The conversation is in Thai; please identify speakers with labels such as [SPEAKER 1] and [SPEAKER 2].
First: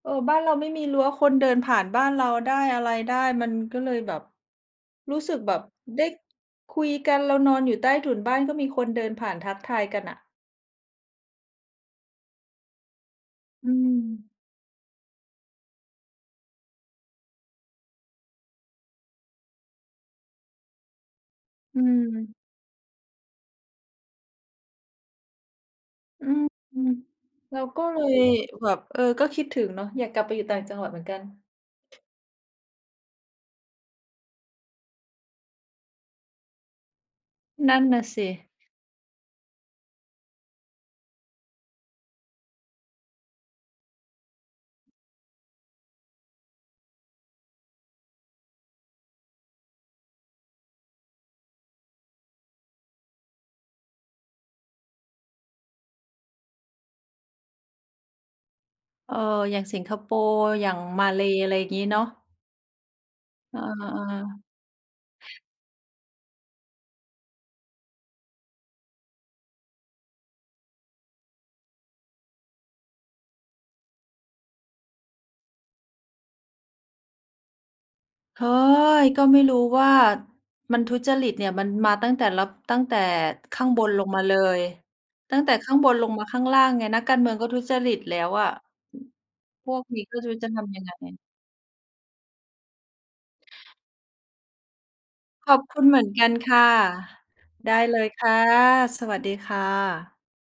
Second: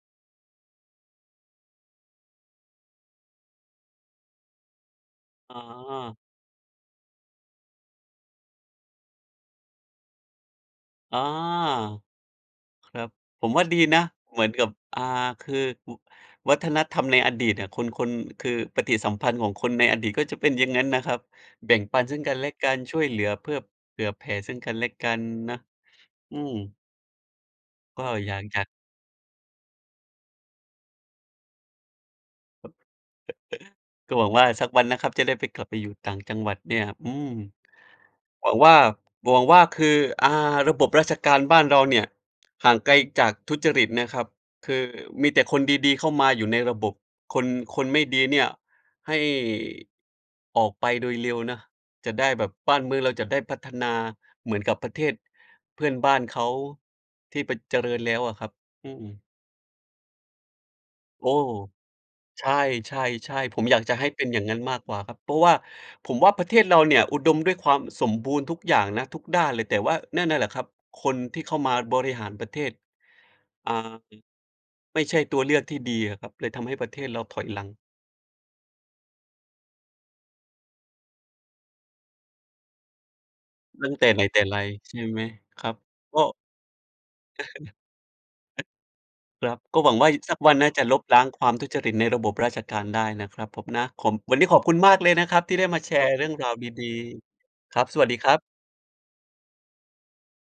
[SPEAKER 1] เออ บ้านเราไม่มีรั้ว คนเดินผ่านบ้านเราได้ อะไรได้ มันก็เลยแบบ รู้สึกแบ
[SPEAKER 2] อ๋
[SPEAKER 1] บได้
[SPEAKER 2] อ
[SPEAKER 1] คุยกัน เรานอนอยู่ใต้ถุนบ้านก็มีคนเดินผ่านทักทายกันน่ะ
[SPEAKER 2] อ๋อ ครับ ผมว่า
[SPEAKER 1] อื
[SPEAKER 2] ดีนะ
[SPEAKER 1] ม
[SPEAKER 2] เหมือนกับ อ่า คือ อ วัฒนธรรมในอดีตเนี่ย คน คน คือปฏิสัมพันธ์ของคนในอดีตก็จะเป็นอย่างงั้นนะครับ แบ่
[SPEAKER 1] อื
[SPEAKER 2] งปันซึ่งก
[SPEAKER 1] ม
[SPEAKER 2] ันและกัน ช่วยเหลือเพื่อ เผื่อแผ่ซึ่งกันและกันนะ
[SPEAKER 1] อื
[SPEAKER 2] อื
[SPEAKER 1] ม
[SPEAKER 2] ม
[SPEAKER 1] เราก็ เ
[SPEAKER 2] ก
[SPEAKER 1] ล
[SPEAKER 2] ็
[SPEAKER 1] ย
[SPEAKER 2] อยากจะ
[SPEAKER 1] แบบ เออ ก็คิดถึงเนาะ อยากกลับไปอยู่ต่างจังหวัดเหมือนกัน
[SPEAKER 2] ก็หวังว่าสักวันนะครับ จะได้ไป กลับไปอยู่ต่างจังหวัดเนี่ย อืม
[SPEAKER 1] นั่นน่ะส
[SPEAKER 2] หว
[SPEAKER 1] ิ
[SPEAKER 2] ังว่า หวังว่า คือ อ่า ระบบราชการบ้านเราเนี่ยห่างไกลจากทุจริตนะครับ คือมีแต่คนดี ๆ เข้ามาอยู่ในระบบ คน คนไม่ดีเนี่ยให้ ออกไปโดยเร็วนะ จะได้แบบ บ้านเมืองเราจะได้พัฒนาเหมือนกับประเทศเพื่อนบ้านเขาที่ไป เจริญแล้วอะครับ อืม
[SPEAKER 1] เออ อย่างสิงคโปร์ อย่างมาเล
[SPEAKER 2] โอ้
[SPEAKER 1] อะไรอย่างงี้เนาะ
[SPEAKER 2] ใช่ ๆ ๆ
[SPEAKER 1] เ
[SPEAKER 2] ผ
[SPEAKER 1] ออ
[SPEAKER 2] มอยากจะให้เป็นอย่างงั้นมากกว่าครับ เพราะ
[SPEAKER 1] ๆ
[SPEAKER 2] ว่าผมว่าประเทศเราเนี่ยอุดมด้วยความสมบูรณ์ทุกอย่างนะ ทุกด้านเลย แต่ว่านั่นน่ะแหละครับ คนที่เข้ามาบริหารประเทศ อ่า อ ไม่ใช่ตัวเลือกที่ดีอะครับ เลยทำให้ประเทศเราถอยหลัง
[SPEAKER 1] เฮ้อ ก็ไม่รู้ว่ามันทุจริตเนี่ยมันมาตั้งแต่ ร ตั้งแต่ข้างบ
[SPEAKER 2] ตั
[SPEAKER 1] น
[SPEAKER 2] ้ง
[SPEAKER 1] ล
[SPEAKER 2] แต
[SPEAKER 1] ง
[SPEAKER 2] ่ไ
[SPEAKER 1] ม
[SPEAKER 2] ห
[SPEAKER 1] า
[SPEAKER 2] น
[SPEAKER 1] เล
[SPEAKER 2] แต่ไร
[SPEAKER 1] ย
[SPEAKER 2] ใช่ไหม
[SPEAKER 1] ตั้งแต่
[SPEAKER 2] ค
[SPEAKER 1] ข
[SPEAKER 2] รั
[SPEAKER 1] ้า
[SPEAKER 2] บ
[SPEAKER 1] งบนลง
[SPEAKER 2] ก
[SPEAKER 1] มา
[SPEAKER 2] ็
[SPEAKER 1] ข้างล่างไง นักการเมืองก็ทุจริตแล้วอะ
[SPEAKER 2] ครับ
[SPEAKER 1] พ
[SPEAKER 2] ก
[SPEAKER 1] ว
[SPEAKER 2] ็
[SPEAKER 1] ก
[SPEAKER 2] หวัง
[SPEAKER 1] นี้
[SPEAKER 2] ว่า
[SPEAKER 1] ก็ไม่ร
[SPEAKER 2] ส
[SPEAKER 1] ู
[SPEAKER 2] ั
[SPEAKER 1] ้
[SPEAKER 2] ก
[SPEAKER 1] จะ
[SPEAKER 2] วัน
[SPEAKER 1] ท
[SPEAKER 2] น่า
[SPEAKER 1] ำยั
[SPEAKER 2] จะ
[SPEAKER 1] งไง
[SPEAKER 2] ลบล้างความทุจริตในระบบราชการได้นะครับผมนะ ของ วันนี้ขอบคุณมากเลยนะครับ
[SPEAKER 1] ข
[SPEAKER 2] ที่
[SPEAKER 1] อ
[SPEAKER 2] ไ
[SPEAKER 1] บ
[SPEAKER 2] ด้
[SPEAKER 1] ค
[SPEAKER 2] มา
[SPEAKER 1] ุณ
[SPEAKER 2] แช
[SPEAKER 1] เหมือ
[SPEAKER 2] ร
[SPEAKER 1] น
[SPEAKER 2] ์เ
[SPEAKER 1] ก
[SPEAKER 2] รื
[SPEAKER 1] ั
[SPEAKER 2] ่อ
[SPEAKER 1] น
[SPEAKER 2] งรา
[SPEAKER 1] ค
[SPEAKER 2] ว
[SPEAKER 1] ่ะ
[SPEAKER 2] ดี
[SPEAKER 1] ได
[SPEAKER 2] ๆ
[SPEAKER 1] ้
[SPEAKER 2] ครับ
[SPEAKER 1] เ
[SPEAKER 2] ส
[SPEAKER 1] ล
[SPEAKER 2] วัส
[SPEAKER 1] ย
[SPEAKER 2] ดี
[SPEAKER 1] ค
[SPEAKER 2] ค
[SPEAKER 1] ่
[SPEAKER 2] ร
[SPEAKER 1] ะ
[SPEAKER 2] ับ
[SPEAKER 1] สวัสดีค่ะ